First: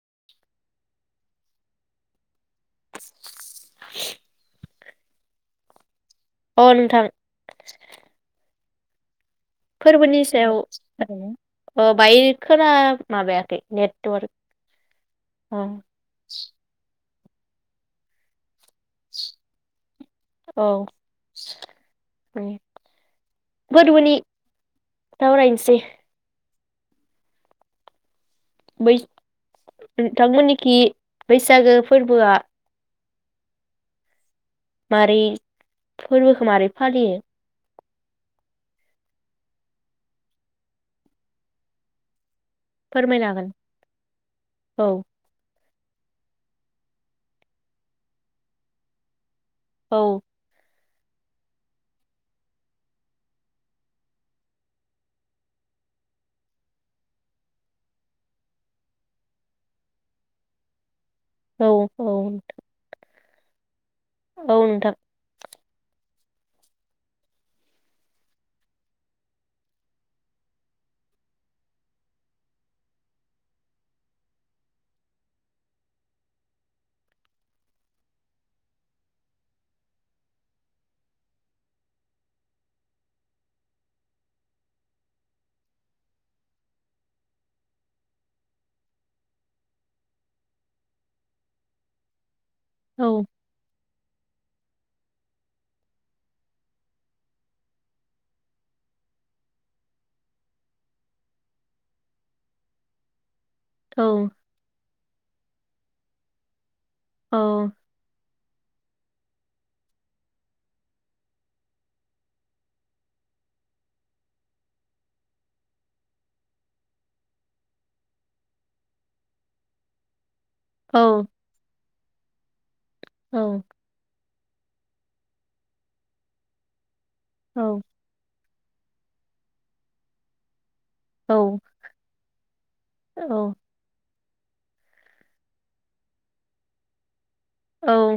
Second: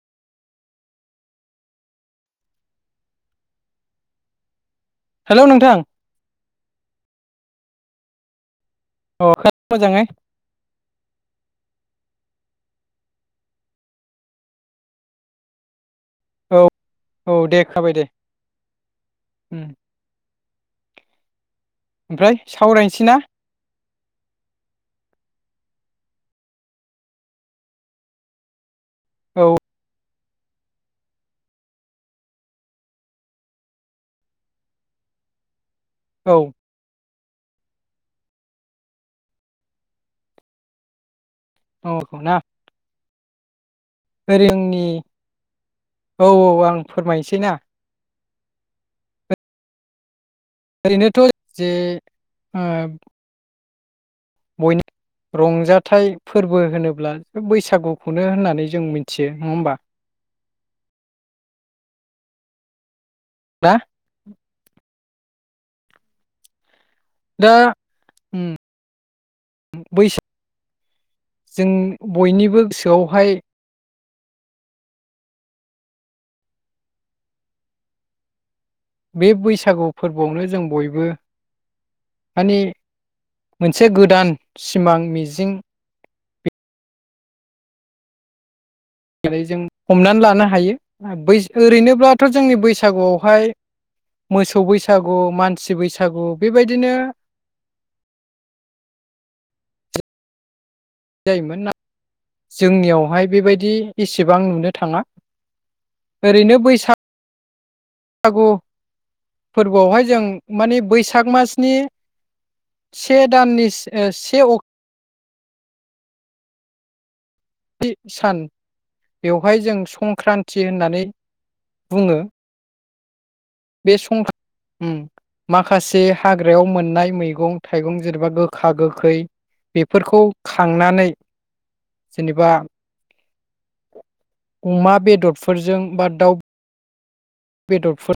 [inaudible] [inaudible] हेल नोंथां अ नोंथां अ [unintelligible] फोरबोनि सायाव ओ बाय खोना माबायाखै नेटवार्क अ [inaudible] औ औ दे खाबाय दे उ औ ओमफ्राय सावरायनैसि ना? जे बै औ नोंथांमोननिखि बैसागो फोरबोआ मारि? औ फोर्बोखौ मारै फालियो? औ [unintelligible] फोरमायनो हागोन। फोरेंनि औ औ औ आं फोरमायनोसै ना औ ओरै नोथ जे ओ बयनि रंजाथाइ फोर्बो होनोब्ला बैसागुखौनो होननानै जों मिथियो नंङा होमबा? औ औ ना? औ नोंथां। दा उम बैसाग जों बयनिबो गोसआवहाय बे बैसागु फोर्बोआवनो जों बयबो माने मोनसे गोदान सिमां मिजिं [unintelligible] जों हमनानै लानो हायो बै ओरै नोब्लाथ जोंनि बैसागु औ आवहाय मोसौ बैसागु मानसि बैसागु बेबायदिनो जायोमोन ना जोंनियावहाय बेबाय दि औ एसेबां नुनो थांङा। ओरैनो बैसाग औ फोर्बो आवहाय जों माने बैसाग मासनि से दाननि ओ से अक थि सान बेवहाय जों संख्रान थि औ होननानै बुंङो। औ बे सं उम माखासे हाग्रायाव मोननाय मेगं औ थाइगं जेनेबा गो खा गोखै बेफोरखौ खा खांनानै औ जेनेबा औ अमा बेदरफोरजों बा दाउ औ बेदरफोर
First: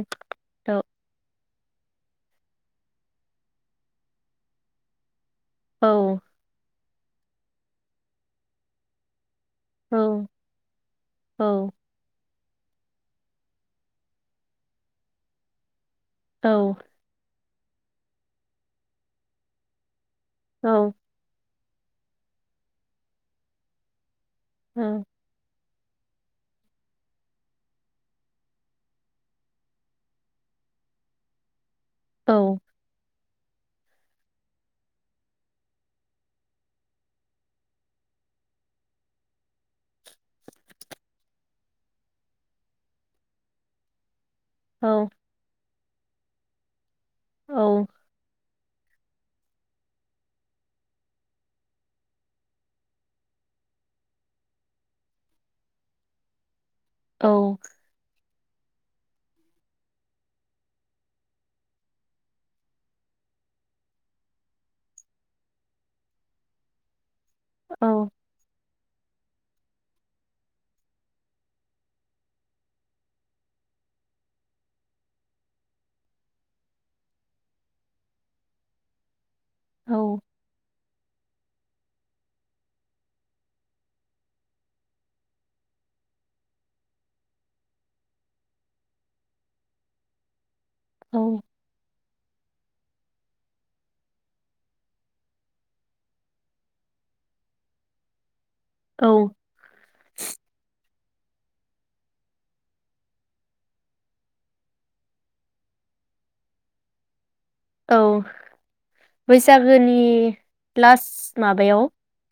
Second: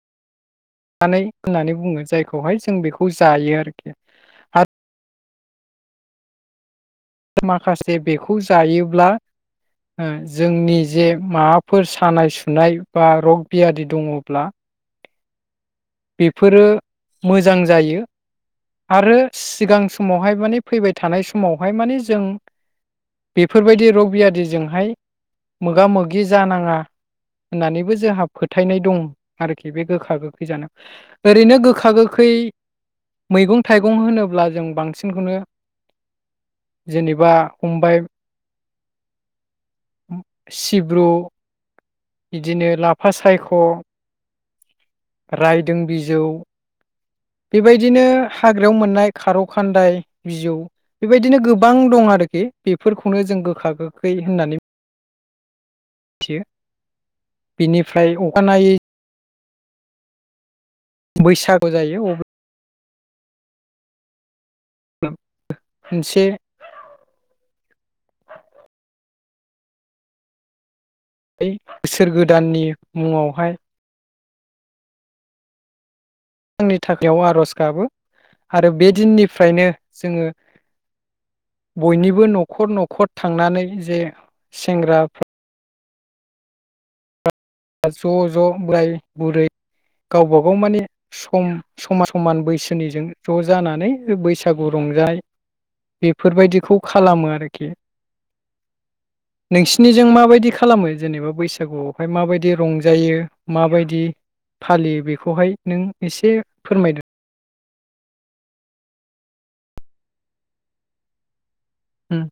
औ नानै होननानै बुंङो जायखौहाय जों बेखौ जायो आरोखि आ औ माखासे बेखौ जायोब्ला ओ जोंनि जे औ माबाफोर सानाय सु नाय बा रग बियादि दंङब्ला बेफोरो औ मोज जां जायो आरो सिगां स महाय माने फैबाय थानाय समाव हाय माने जों बेफोरबायदि रग बियाद जों हाय मोगा मोगि जानाङा होननानैबो जोंहा फोथायनाय दं आरोखि बे गोखा गोखै जानायाव। ओरैनो गो खा गोखै औ मैगं थाइगं होनोब्ला जों बांसिनखौनो जेनेबा फमबाय सिब्रु बिदिनो लाफा सायख राइद दों बिजौ औ बेबायदिनो हाग्रायाव मोननाय खारौ खान्दाय बिजौ बेबायदिनो गोबां दं आरोखि बेफोरखौनो जों गोखा गोखै होननानै थियो। औ बिनिफ्राय अ खानायै बैसागु जायो अब ब्ला मोनसे औ बै बोसोर गोदाननि मुङावहाय आंनि थाखायाव आरज गाबो आरो बे दिननि फ्रायनो औ जोङो बयनिबो नखर नखर थांनानै जे सेंग्राफ्रा ज ज बोराय बुरै गावबा गाव माने औ सम समाज समान बैसोनिजों ज जानानै बैसागु रंजा बेफोरबायदिखौ खालामो आरोखि। औ नोंसिनिजों माबायदि खालामो? जेनेबा बैसागुआवहाय माबाय दि रंजायो माबायदि फालियो बेखौहाय नों एसे फोरमायदो। औ बैसागोनि लास्ट माबायाव उम।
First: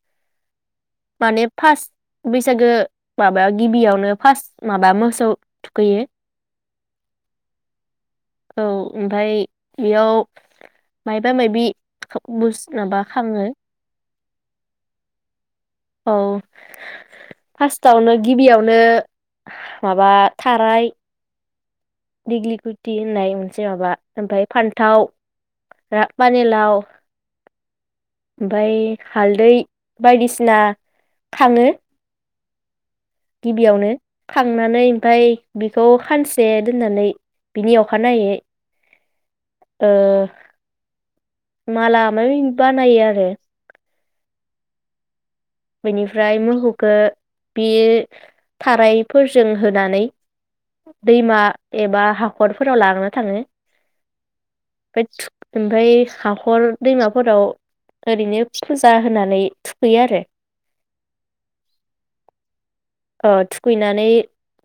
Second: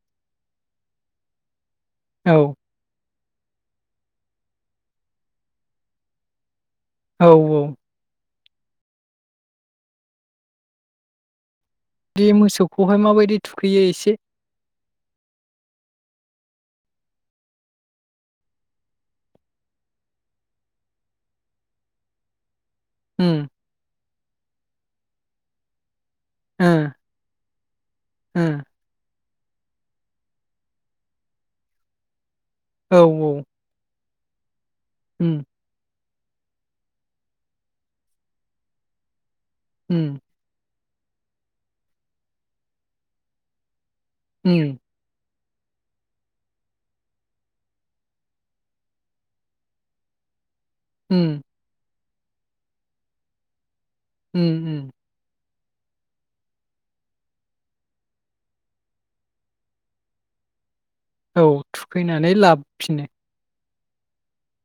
माने फास्थ औ बैसागो माबा गिबियावनो फास्ट माबा मोसौ थुखैयो औ औ औ ओमफाय बेयाव मायबा मायबि बे बुस माबा मोसौखौहाय माबायदि खाङो थुखैयो एसे औ फार्स्टआवनो गिबियावनो माबा थाराय दिग्लिकुयै थिन उम होननाय मोनसे माबा ओमफाय फान्थाव रा माने ओ लाव ओ ओमफाय हालदै बायदिसिना खाङो औ गिबियावनो खां नानै ओमफाय उम बेखौ खानसे दोननानै बिनि अखानायै ओ उम माला मामै बानायो आरो उम बेनिफ्राय मोहौखो बे थारायफोरजों होनानै दैमा उम एबा हाखरफोराव लाङो थाङो उम उम ओमफाय ओमफाय हाखर दैमाफोराव ओरैनो फुजा होनानै थुखैयो आरो औ थुखैनानै लाब ओ थुग खुैनानै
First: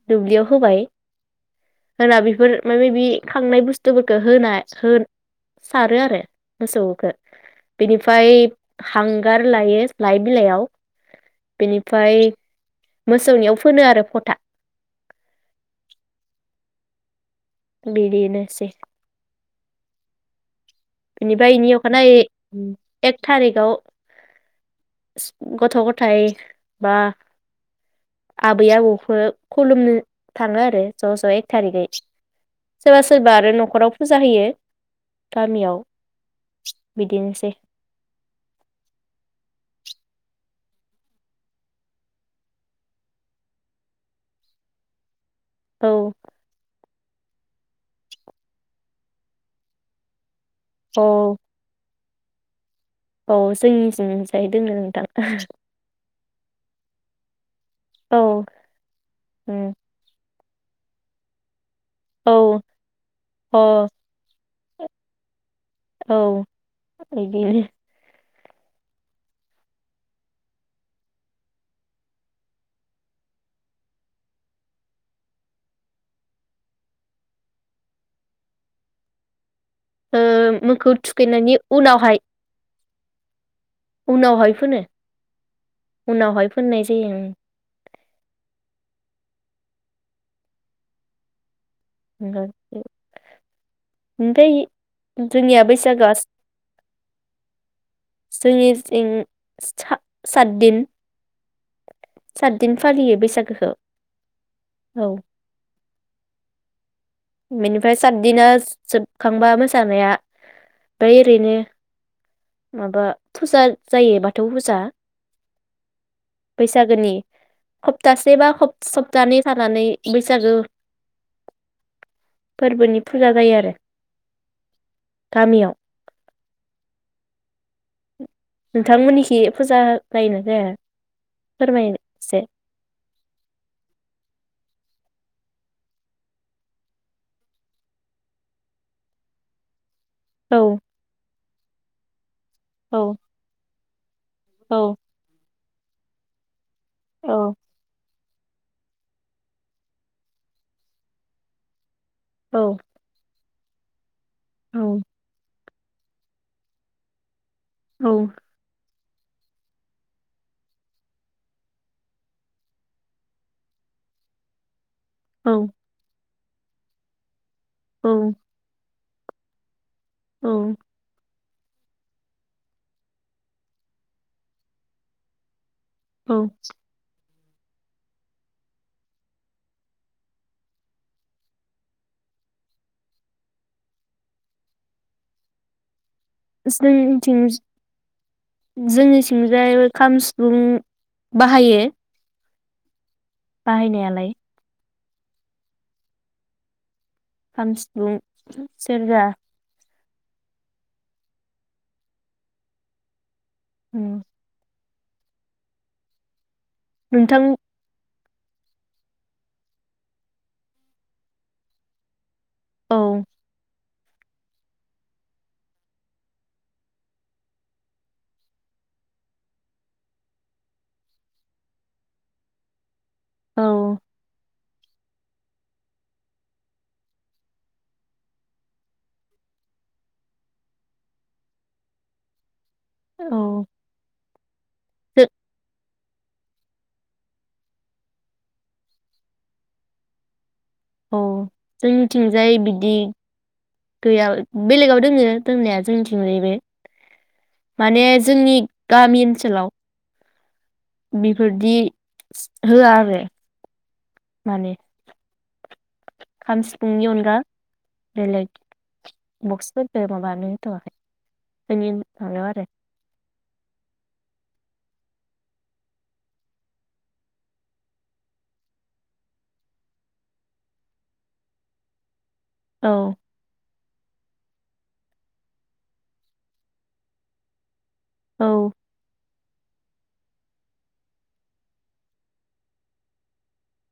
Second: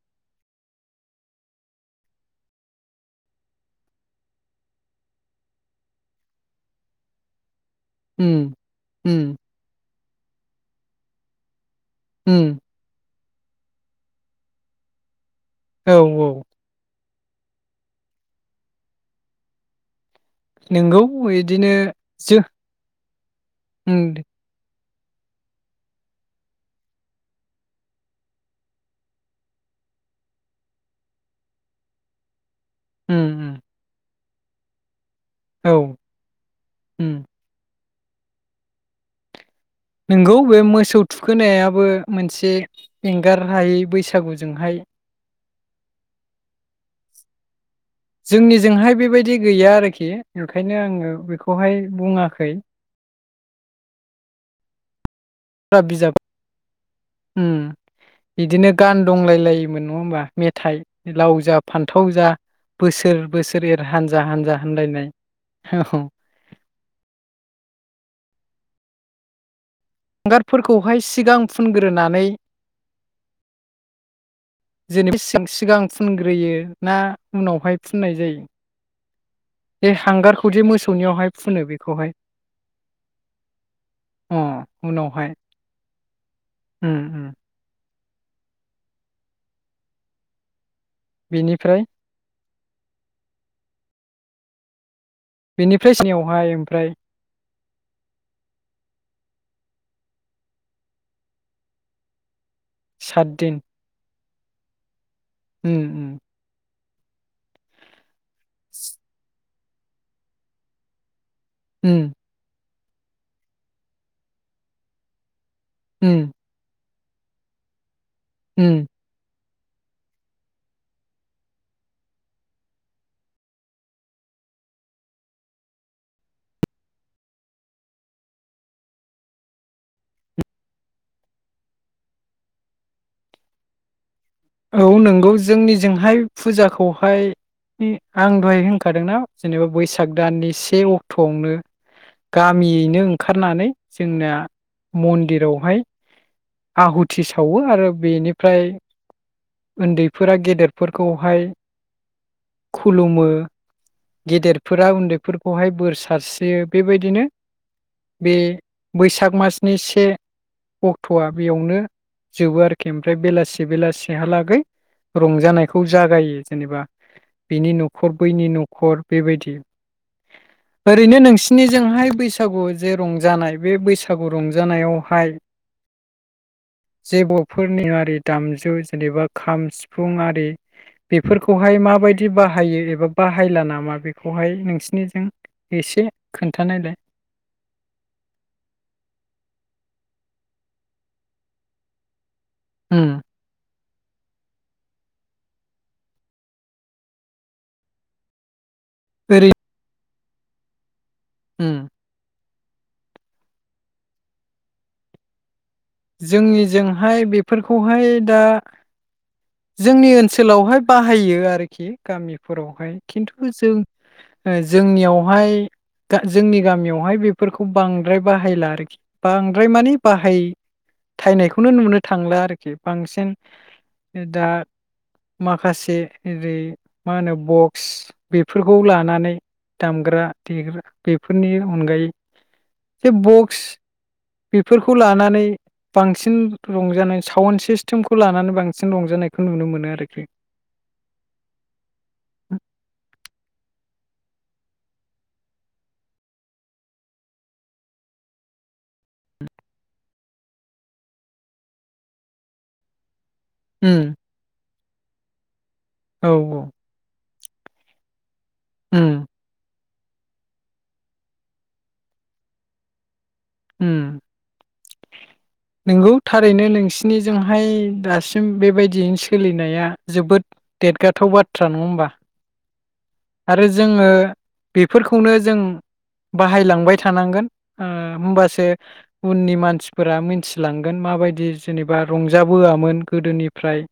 दुब्लियाव होबाय होना बेफोर माबा माबि खांनाय बुस्थुफोरखौ होना होन सारो आरो मोसौखौ बिनिफाय उम उम हांगार लायो लाइ बिलाइयाव बेनिफाय उम मोसौनियाव फोनो आरो फथा औ औ बिदिनोसै नोंगौ बेनिफायनि इदिनो अखानायै जो एक थारिखाव उम गथ गथायाइ बा आबै आबौखो खुलुमनो थाङो आरो ज ज एक थारिखयै सोरबा उम सोरबा आरो नखराव फु जा होयो औ गामियाव उम बिदिनोसै नोंगौ बे मोसौ थुखोनायाबो मोनसे एंगार हायै बैसागुजोंहाय औ जोंनि जोंहाय बेबायदि गैया आरोखि बेखायनो आङो औ बेखौहाय बुङाखै औ जोंनिथिंजाय दोङो नोंथां फा बिजाब हुम औ बिदिनो गान दंलाय लायोमोन नङा होमबा मेथाइ लावजाब फान्थाव जा औ बोसोर अ बोसोर एर हानजा हानजा होनलायनाय औ बिदिनो हांगारफोरखौहाय सिगां फुनग्रोनानै जेनब सिगां फुनग्रोयो ना उनावहाय फुननाय जायो बे हांगारखौ दि मोखौ मोसौनियावहाय थुखैनायनि फुनो उनावहाय बेखौहाय अ उनावहाय फोनो उनावहाय उनावहाय फोननाय जायो ओं बेनिफ्राय ओमफाय बेनिफ्राय सिनियावहाय ओमफ्राय जोंनि जिं सातदिन [inaudible] सातदिन फालियो बैसागोखौ औ उ बेनिफ्राय साददिना जोबखांबा मोसा सानाया बोय नो उम माबा फुजा जायो बाथौ फुजा उम सागोननि ख सप्तासे बा उम सप्तानै सानानै बैसागु फोरबोनि फुजा जायो आरो गामियाव नोंथांमोननिखि फुजा जायो ना जाया फोरमायनाय एसे औ नंगौ जोंनिजोंहाय फुजाखौहाय आं दहाय होनखादोंना जेनेबा बैसाग साग दाननि औ से अक्टआवनो औ गामियैनो ओंखारनानै जोंना औ मन्दिरावहाय आहुथि औ सावो आरो बेनि फ्राय ओन्दैफोरा गेदेरफोरखौहाय औ खुलुमो गेदेरफोरा औ उन्दैफोरखौहाय बोर सारस्रियो बेबायदिनो औ बे बैसाग मासनि से अक्टआ बेयावनो जोबो आरोखि ओमफ्राय बेलासि बेलासि एहालागै औ रंजानायखौ जागायो जेनेबा बिनि नखर औ बैनि नखर बेबायदि औ ओरैनो नोंसि निजोंहाय बैसागु जे रंजानाय बे बैसागु रंजानायावहाय औ जे बर'फोरनि दोरोंआरि दामजु जेनेबा खाम, सिफुं आरि बेफोरखौहाय माबायदि बाहायो एबा बाहायला नामा बेखौहाय नोंसिनिजों एसे खोन्थानायलाय जोंनिथिं जोंनिथिंजाय खाम, सिफुं बाहायो उम बाहायनायालाय खाम, सिफुं सेरजा ओरै उम उम जोंनि जोंहाय नोंथां बेफोरखौहाय दा जोंनि ओनसोलावहाय बाहायो आरोखि गामि फोरावहाय औ खिन्थु जों ओजोंनियावहाय गा जोंनि गामियावहाय बेफोरखौ बांद्राय बाहायला आरोखि बांद्राय माने बाहाय थायनायखौनो नुनो थांला आरोखि बांसिन औ दा माखासे ओरै मा होनो बक्स बेफोरखौ लानानै दामग्रा देग्रा बेफोरनि अनगायै बे बक्स औ बेफोरखौ जो लानानै बांसिन रंजानाय साउन्ड सिस्टेमखौ लानानै बांसिन रंजानायखौ नुनो मोनो आरोखि औ जोंनिथिंजाय बिदि गैया बेलेगाव दोङो दोंनाया जोंनिथिं बे माने जोंनि गामि ओनसोलाव बेफोरदि होआ आरो ओम ने खाम, सिफुंनि अनगा उम बेलेग बक्सफोर ओ माबानो होथआखै जोंनि माबायाव आरो ओम नंगौ थारैनो नोंसिनिजोंहाय दासिम बेबायदियैनो सोलिनाया जोबोद देरगाथाव बाथ्रा नङा होमबा? औ आरो जोङो बेफोरखौनो जों बाहायलांबाय थानांगोन औ ओ से उननि मानसिफोरा मिथिलांगोन माबायदि जेनेबा रंजाबोआमोन गोदोनिफ्राय।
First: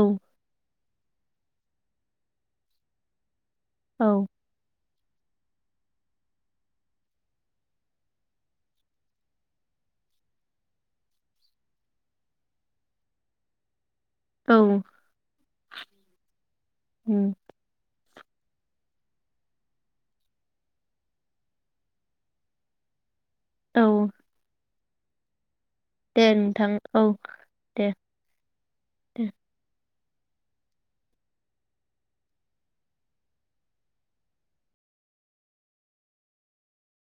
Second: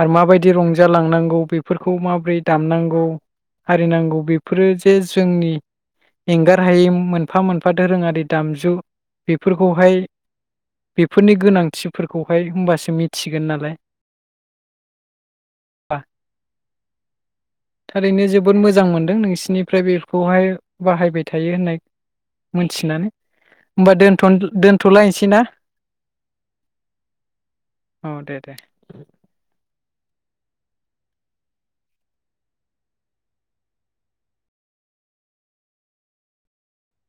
आरो माबायदि रं जालांनांगौ बेफोरखौ माबोरै दामनांगौ आरि औ नांगौ बेफोरो यो जोंनि एंगार हायै मोनफा मोनफा दोरोङारि दामजु। जु बेफोरखौहाय बेफोरनि गोनांथिफोरखौहाय होमबासो मिथिगोन नालाय। औ ओरैनो जोबोद मोजां मोनदों नोंसिनिफ्राय बेखौहाय बाहायबाय थायो होननाय मोनथिनानै। औ होमबा दोनथ दोन थलायनोसै ना? दे नोंथां औ दे औ दे दे दे।